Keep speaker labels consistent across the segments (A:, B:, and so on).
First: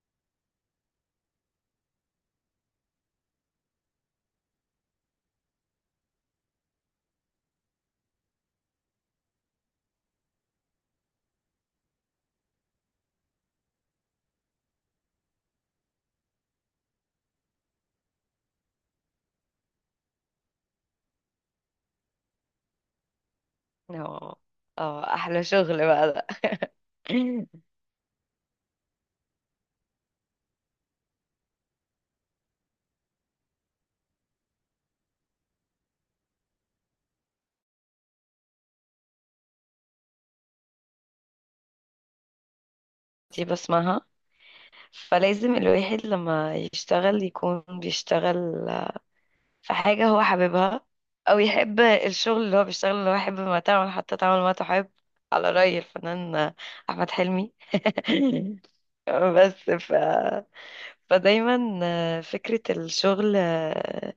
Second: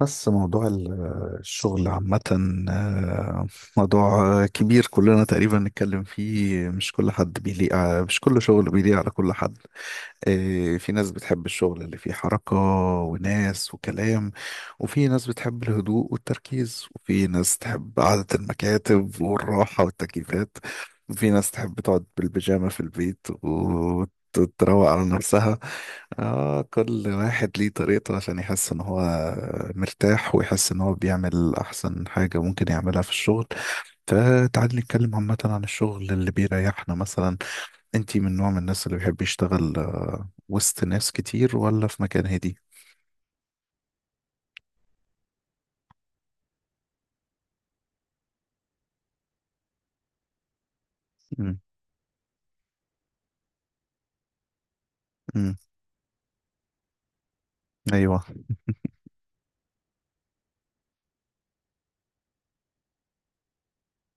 A: بس موضوع الشغل عامة، آه، موضوع كبير. كلنا تقريبا نتكلم فيه. مش كل حد مش كل شغل بيليق على كل حد. إيه، في ناس بتحب الشغل اللي فيه حركة وناس وكلام، وفي ناس بتحب الهدوء والتركيز، وفي ناس تحب قعدة المكاتب والراحة والتكييفات، وفي ناس تحب تقعد بالبيجامة في البيت
B: اه،
A: وتروق على
B: اه، احلى
A: نفسها.
B: شغل بقى ده.
A: آه، كل واحد ليه طريقته عشان يحس ان هو مرتاح، ويحس ان هو بيعمل احسن حاجة ممكن يعملها في الشغل. فتعالي نتكلم عامة عن الشغل اللي بيريحنا مثلا. انتي من نوع من الناس اللي بيحب يشتغل وسط ناس كتير، ولا في مكان هادي؟
B: دي بسمعها، فلازم الواحد لما يشتغل يكون بيشتغل في حاجة هو حاببها، او
A: مم.
B: يحب الشغل اللي هو بيشتغل، اللي هو يحب ما تعمل حتى تعمل ما تحب، على
A: مم.
B: رأي الفنان احمد حلمي.
A: ايوه.
B: بس ف... فدايما فكرة الشغل آه،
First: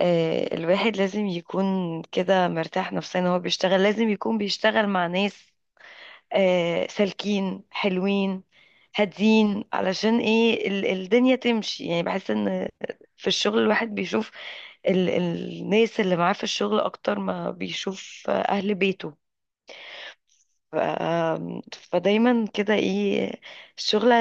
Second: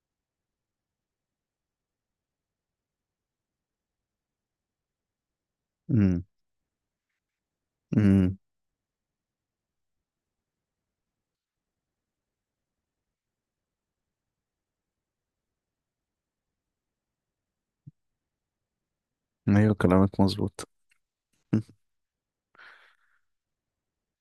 B: آه، الواحد لازم يكون كده مرتاح نفسيا وهو بيشتغل، لازم يكون بيشتغل مع ناس
A: مم.
B: سالكين
A: مم.
B: حلوين هادين، علشان ايه الدنيا تمشي، يعني بحس ان في الشغل الواحد بيشوف الناس اللي معاه في الشغل اكتر ما بيشوف اهل بيته.
A: ايوه، كلامك مظبوط.
B: ف فدايما كده ايه، الشغل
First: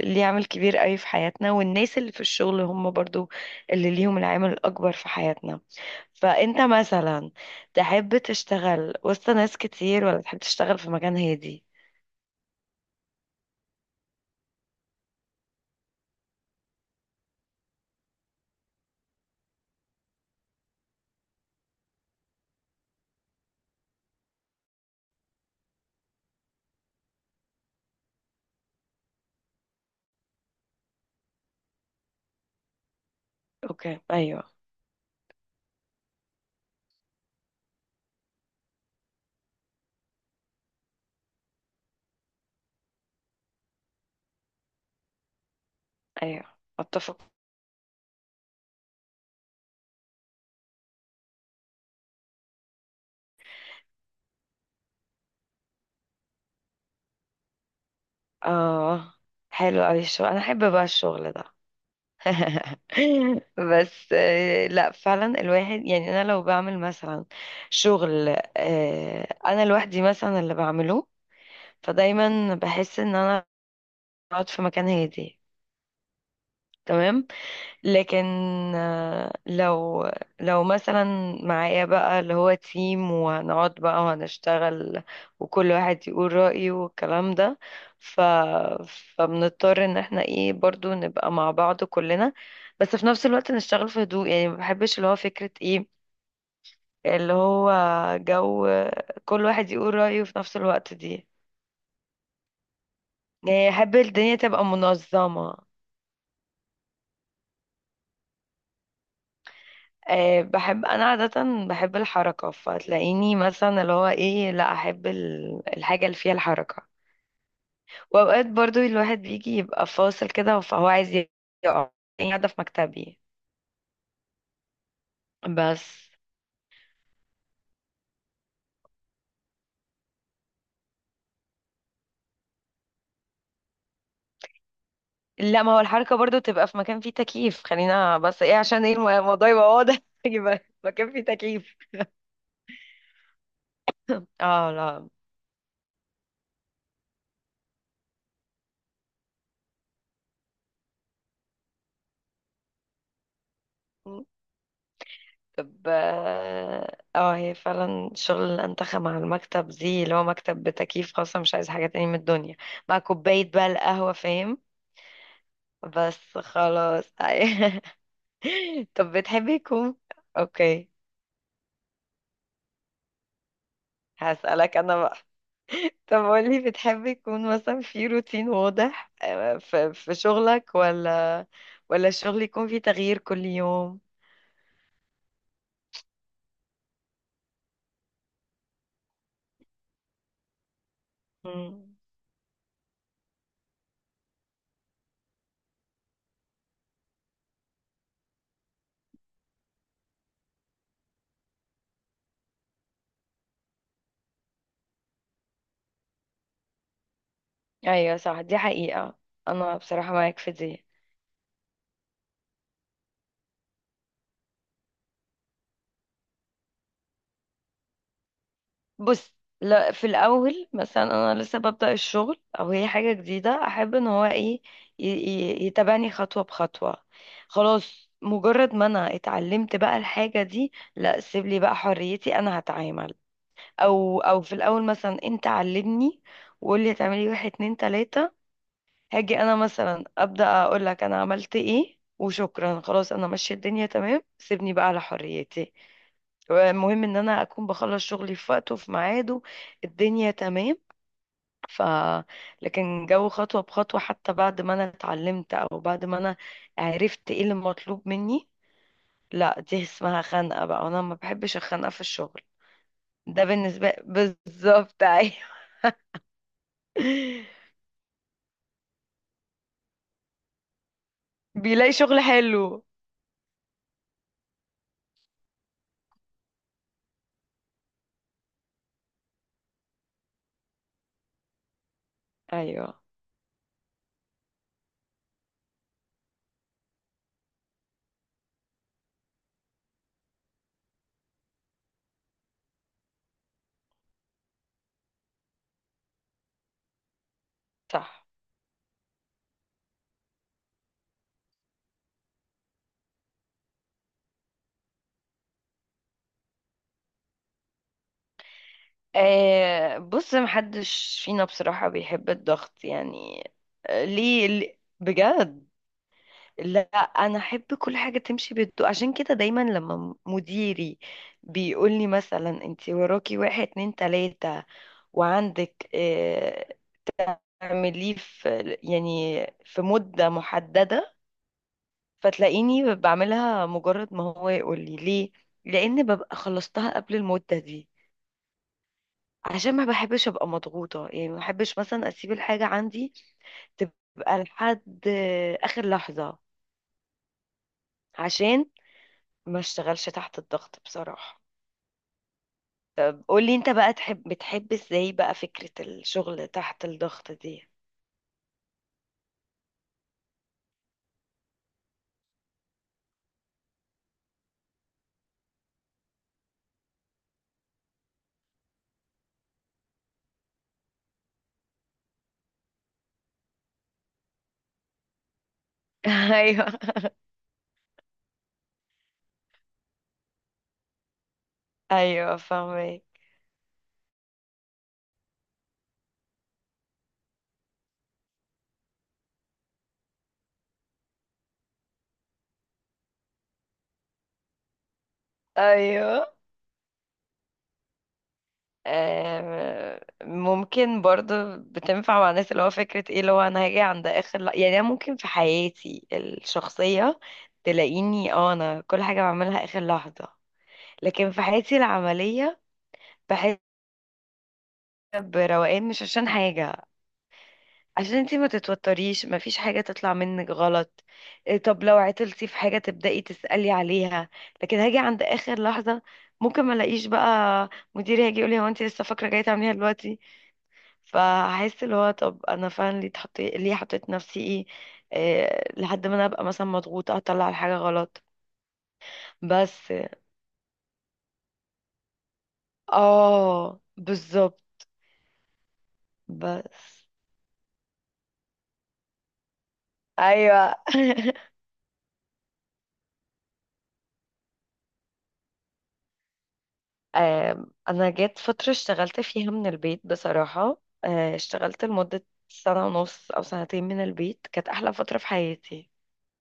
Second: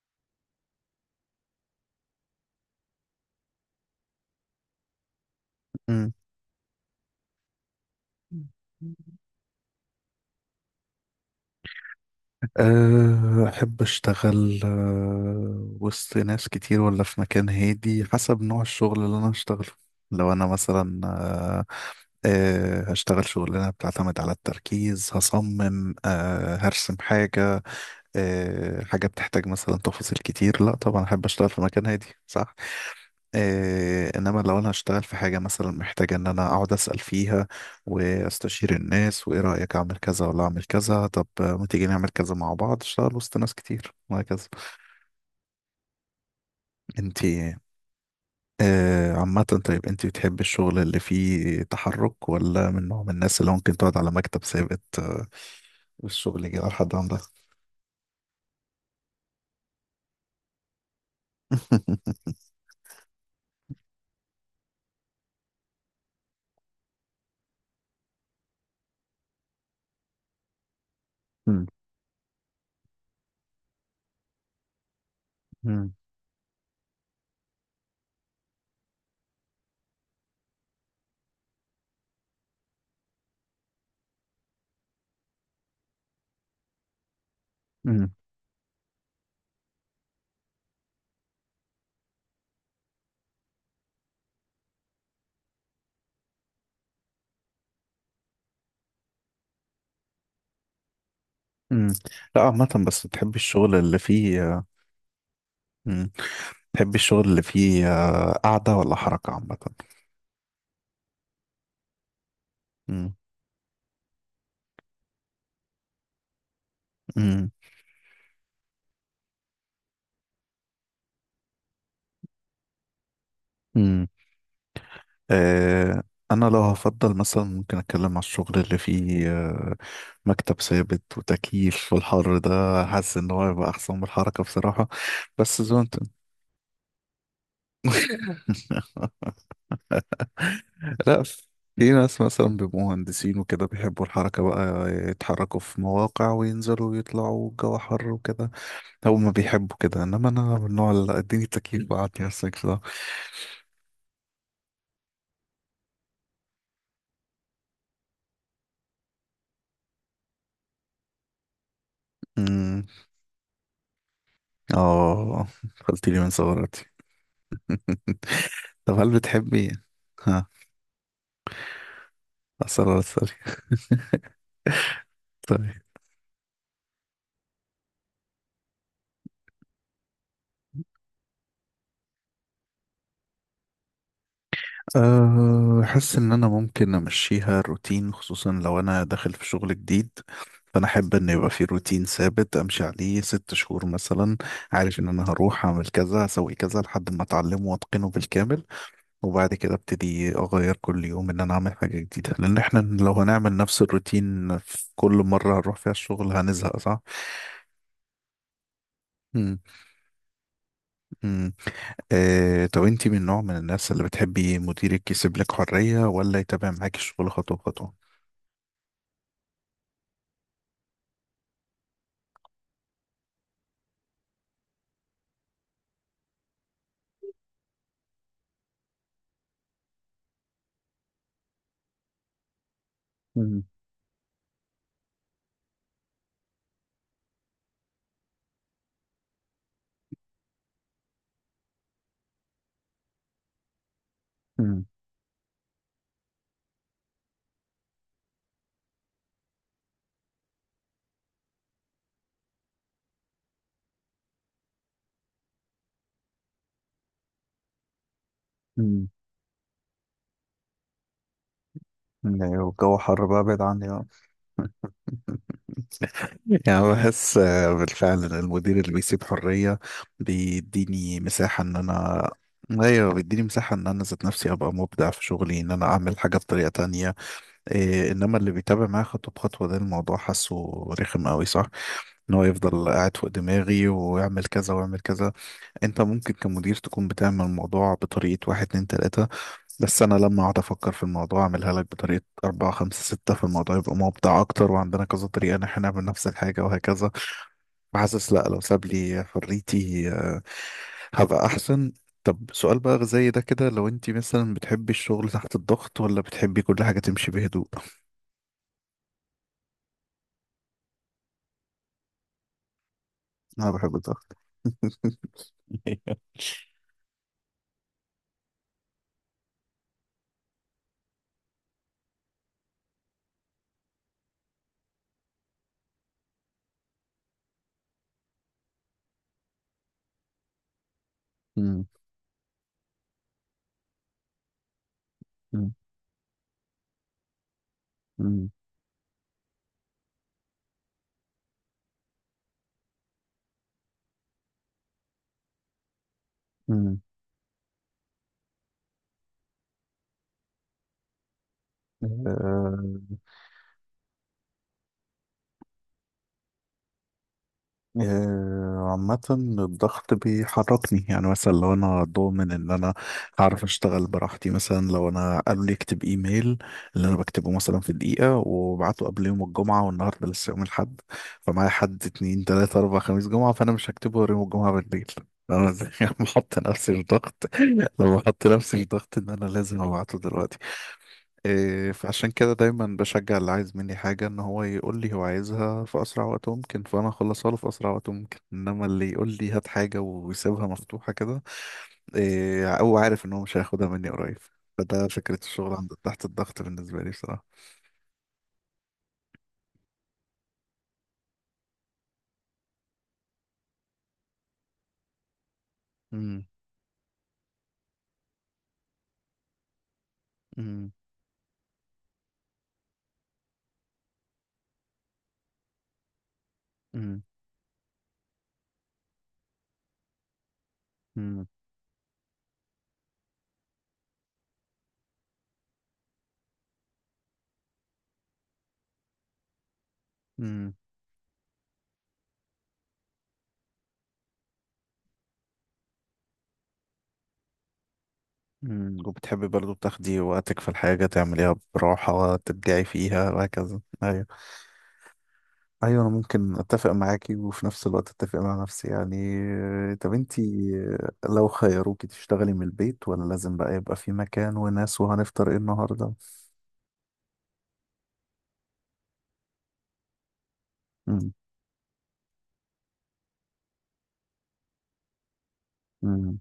B: ليه عامل كبير قوي في حياتنا، والناس اللي في الشغل هم برضو اللي ليهم العامل الاكبر في حياتنا.
A: مم.
B: فانت مثلا تحب تشتغل وسط ناس كتير ولا تحب تشتغل في مكان هادي؟
A: أحب أشتغل، وسط ناس كتير ولا في مكان هادي، حسب نوع الشغل اللي أنا هشتغله. لو أنا مثلا أه، أه، هشتغل شغلانة بتعتمد على التركيز، هصمم، هرسم حاجة، حاجة بتحتاج مثلا تفاصيل كتير، لا طبعا أحب أشتغل في مكان هادي، صح.
B: اوكي،
A: إنما
B: ايوه.
A: لو أنا هشتغل في حاجة مثلا محتاجة إن أنا أقعد أسأل فيها وأستشير الناس، وإيه رأيك، أعمل كذا ولا أعمل كذا، طب ما تيجي نعمل كذا مع بعض، أشتغل وسط ناس كتير، وهكذا.
B: ايوه، اتفق.
A: أنتي، عامة، طيب أنتي بتحبي الشغل اللي فيه تحرك، ولا من نوع من الناس اللي ممكن تقعد على مكتب ثابت والشغل يجي على حد عندها؟
B: اه، حلو اوي الشغل، انا احب بقى الشغل ده. بس لا فعلا الواحد يعني، انا لو بعمل مثلا شغل، انا لوحدي مثلا اللي بعمله، فدايما بحس ان انا بقعد في مكان هادي، تمام. لكن آه، لو لو مثلا معايا بقى اللي هو تيم وهنقعد بقى وهنشتغل وكل واحد يقول رأيه والكلام ده، ف فبنضطر ان احنا ايه برضو نبقى مع بعض كلنا، بس في نفس الوقت نشتغل في هدوء. يعني ما بحبش اللي هو فكرة ايه اللي هو جو كل واحد يقول رأيه في نفس الوقت دي،
A: مم. لا عامة، بس تحب
B: يعني
A: الشغل
B: احب
A: اللي
B: الدنيا
A: فيه.
B: تبقى منظمة.
A: مم. تحب الشغل اللي فيه قعدة ولا حركة عامة؟
B: أه، بحب انا عادة، بحب الحركة،
A: مم.
B: فتلاقيني مثلا اللي هو ايه، لا احب الحاجة اللي فيها الحركة.
A: مم.
B: واوقات برضو الواحد بيجي يبقى فاصل كده، فهو عايز يقع، يعني قاعدة في مكتبي
A: مم.
B: بس.
A: آه، أنا لو هفضل مثلا ممكن أتكلم على الشغل اللي فيه مكتب ثابت وتكييف. والحر ده، حاسس إن هو يبقى أحسن من الحركة بصراحة. بس
B: لا، ما هو
A: زونت.
B: الحركة برضو تبقى في مكان فيه تكييف، خلينا بس ايه عشان ايه الموضوع يبقى واضح، يبقى مكان
A: لا،
B: فيه تكييف.
A: في ناس مثلا بيبقوا مهندسين وكده، بيحبوا الحركة بقى،
B: اه،
A: يتحركوا في مواقع وينزلوا ويطلعوا والجو حر وكده. هما بيحبوا كده، انما انا من النوع اللي اديني تكييف وقعدني على السكس ده.
B: لا، ب... اه آه، هي فعلا شغل الأنتخة مع المكتب دي، اللي هو مكتب بتكييف خاصة، مش عايز حاجة تاني من الدنيا،
A: أمم،
B: مع كوباية بقى القهوة، فاهم.
A: اه، قلت
B: بس
A: لي من صغراتي.
B: خلاص.
A: طب هل
B: طب بتحبي
A: بتحبي إيه؟
B: يكون
A: ها؟
B: اوكي،
A: أسرار السري.
B: هسألك انا بقى.
A: طيب.
B: طب قولي، بتحبي يكون مثلا في روتين واضح في شغلك، ولا الشغل يكون فيه تغيير كل يوم؟
A: أحس إن أنا ممكن أمشيها روتين، خصوصا لو أنا داخل في شغل جديد. فأنا أحب إن يبقى في
B: مم.
A: روتين ثابت أمشي عليه 6 شهور مثلا. عارف إن أنا هروح أعمل كذا أسوي كذا لحد ما أتعلمه وأتقنه بالكامل، وبعد كده ابتدي اغير كل يوم ان انا اعمل حاجة جديدة، لان احنا لو هنعمل نفس الروتين في كل مرة هنروح فيها الشغل هنزهق، صح؟
B: ايوه صح، دي حقيقة.
A: مم.
B: انا بصراحة معاك في دي.
A: مم. طب انتي من نوع من الناس اللي بتحبي مديرك يسيب لك حرية، ولا يتابع معاكي الشغل خطوة بخطوة؟
B: بص، لا في الاول مثلا انا لسه ببدأ الشغل او هي حاجة جديدة، احب ان هو ايه يتبعني خطوة بخطوة. خلاص، مجرد ما انا اتعلمت بقى الحاجة دي، لا سيب لي بقى حريتي، انا هتعامل.
A: مم.
B: او في الاول مثلا انت علمني وقول لي هتعملي واحد اتنين تلاتة، هاجي انا مثلا ابدأ اقول لك انا عملت ايه وشكرا، خلاص انا ماشية، الدنيا تمام، سيبني
A: مم.
B: بقى على حريتي. المهم ان انا اكون بخلص شغلي في وقته في ميعاده، الدنيا تمام. ف لكن جو خطوة بخطوة حتى بعد ما انا اتعلمت او بعد ما انا عرفت ايه اللي مطلوب مني،
A: مم.
B: لا دي اسمها خنقة بقى، وانا ما بحبش الخنقة في الشغل.
A: ايوه، الجو حر بقى،
B: ده
A: ابعد عني
B: بالنسبة
A: بقى.
B: بالظبط، ايوه.
A: يعني بحس بالفعل ان المدير اللي بيسيب حرية بيديني مساحة ان
B: بيلاقي شغل
A: انا،
B: حلو،
A: ايوه، بيديني مساحة ان انا ذات نفسي ابقى مبدع في شغلي، ان انا اعمل حاجة بطريقة تانية. إيه، انما اللي بيتابع معايا خطوة بخطوة ده، الموضوع حاسه رخم قوي، صح. ان هو يفضل
B: ايوه
A: قاعد فوق دماغي، ويعمل كذا ويعمل كذا. انت ممكن كمدير تكون بتعمل الموضوع بطريقة واحد اتنين تلاتة، بس انا لما اقعد افكر في الموضوع اعملها لك بطريقه أربعة خمسة ستة، في الموضوع يبقى مبدع اكتر، وعندنا كذا طريقه ان احنا نعمل نفس الحاجه وهكذا.
B: صح.
A: حاسس، لا، لو ساب لي حريتي هبقى احسن. طب سؤال بقى زي ده كده، لو انت مثلا بتحبي الشغل تحت الضغط، ولا بتحبي كل حاجة تمشي بهدوء؟
B: آه بص، محدش فينا بصراحة بيحب الضغط يعني.
A: انا بحب الضغط.
B: ليه بجد؟ لا، انا احب كل حاجه تمشي بهدوء، عشان كده دايما لما مديري بيقول لي مثلا انت وراكي واحد اتنين تلاته وعندك اعمليه في، يعني في مده محدده،
A: مم.
B: فتلاقيني بعملها مجرد ما هو يقول لي ليه،
A: مم.
B: لان ببقى خلصتها قبل المده دي،
A: مم.
B: عشان ما بحبش ابقى مضغوطه. يعني ما بحبش مثلا اسيب الحاجه عندي تبقى لحد اخر لحظه،
A: مم.
B: عشان ما اشتغلش تحت الضغط بصراحه.
A: آه،
B: قولي انت بقى، تحب بتحب ازاي بقى فكرة الشغل تحت الضغط دي؟
A: عامة، الضغط بيحركني، يعني مثلا لو انا ضامن ان انا هعرف اشتغل براحتي، مثلا لو انا قالوا لي اكتب ايميل، اللي انا بكتبه مثلا في دقيقة وبعته قبل يوم الجمعة، والنهاردة لسه يوم الاحد، فمعايا حد اتنين تلاتة اربعة خميس جمعة، فانا مش هكتبه غير يوم الجمعة بالليل. انا بحط
B: ايوه،
A: نفسي في ضغط، لما بحط نفسي في ضغط ان انا لازم ابعته دلوقتي. إيه، فعشان
B: ايوه
A: كده دايما
B: فاهمك.
A: بشجع اللي عايز مني حاجة ان هو يقول لي هو عايزها في اسرع وقت ممكن، فانا اخلصها له في اسرع وقت ممكن، انما اللي يقول لي هات حاجة ويسيبها مفتوحة كده، إيه، او عارف ان هو مش هياخدها مني قريب، فده فكرة الشغل عند تحت
B: ايوه
A: الضغط بالنسبة لي بصراحة.
B: ممكن برضو بتنفع مع الناس، اللي هو فكرة ايه اللي هو انا هاجي عند اخر يعني انا ممكن في حياتي
A: مم،
B: الشخصية تلاقيني اه انا كل حاجة بعملها اخر لحظة،
A: مم،
B: لكن في حياتي العملية بحس بروقان، مش عشان حاجة،
A: مم،
B: عشان انتي ما تتوتريش، مفيش حاجة تطلع منك غلط.
A: مم،
B: إيه، طب لو عطلتي في حاجة تبدأي تسألي عليها، لكن هاجي عند آخر لحظة ممكن ما الاقيش بقى، مديري هيجي يقولي هو انتي لسه فاكرة جاية تعمليها دلوقتي،
A: مم،
B: فهحس اللي هو طب انا فعلا ليه اتحط، ليه حطيت نفسي ايه، إيه لحد ما انا ابقى مثلا مضغوطة اطلع الحاجة غلط.
A: مم. وبتحبي برضو
B: بس
A: تاخدي وقتك في الحاجة تعمليها براحة، تبدعي فيها وهكذا.
B: اه، بالظبط،
A: ايوه، انا ممكن اتفق
B: بس
A: معاكي وفي نفس الوقت اتفق مع نفسي يعني. طب انتي،
B: ايوه.
A: لو خيروكي تشتغلي من البيت، ولا لازم بقى يبقى في مكان وناس، وهنفطر ايه النهارده؟
B: انا جت فترة اشتغلت فيها من البيت بصراحة،
A: مم،
B: اشتغلت لمدة سنة ونص او سنتين من البيت، كانت احلى فترة في حياتي.
A: مم،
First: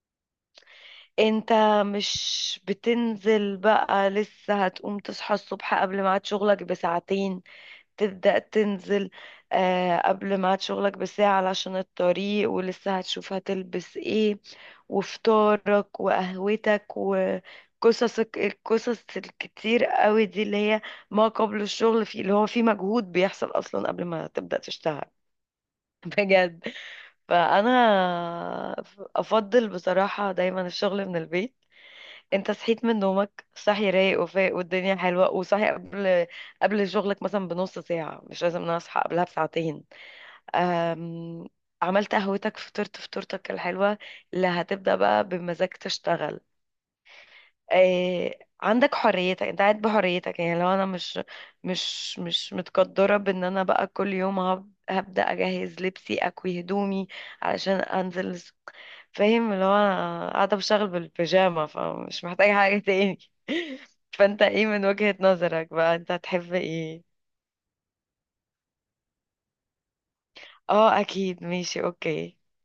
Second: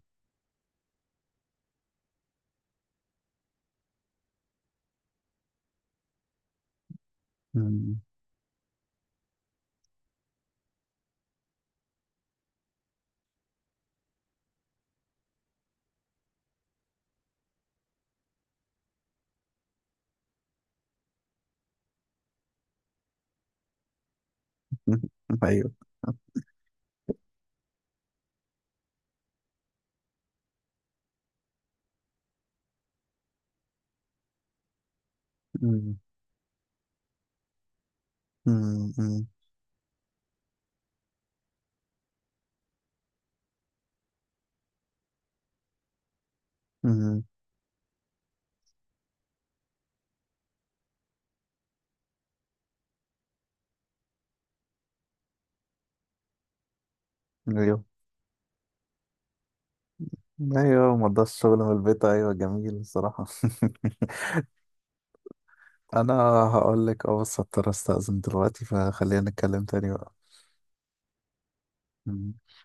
B: انت مش بتنزل بقى، لسه هتقوم تصحى الصبح قبل ميعاد شغلك بساعتين
A: مم،
B: تبدأ تنزل، قبل ميعاد شغلك بساعة علشان الطريق، ولسه هتشوف هتلبس ايه وفطارك وقهوتك وقصصك، القصص الكتير قوي دي اللي هي ما قبل الشغل، في اللي هو في مجهود بيحصل اصلا قبل ما تبدأ تشتغل.
A: ايوه،
B: بجد. فانا افضل بصراحة دايما الشغل من البيت. انت صحيت من نومك صاحي رايق وفايق والدنيا حلوة، وصاحي
A: مم،
B: قبل شغلك مثلا بنص ساعة، مش لازم انا
A: مم،
B: اصحى قبلها
A: مم،
B: بساعتين. أم... عملت قهوتك، فطرت فطورتك الحلوة اللي هتبدأ بقى بمزاج تشتغل.
A: مم،
B: عندك حريتك، انت قاعد بحريتك. يعني لو انا مش متقدره بان انا بقى كل يوم هبدا اجهز لبسي اكوي هدومي علشان
A: ايوه.
B: انزل فاهم، اللي هو انا قاعده بشتغل
A: ايوه، ما رضاش الشغل
B: بالبيجامه،
A: من البيت،
B: فمش
A: ايوه،
B: محتاجه
A: جميل
B: حاجه تاني.
A: الصراحه.
B: فانت ايه من وجهة نظرك بقى، انت
A: انا
B: هتحب
A: هقول
B: ايه؟
A: لك اه، بس هضطر استأذن دلوقتي، فخلينا نتكلم تاني
B: اه اكيد، ماشي، اوكي.
A: بقى.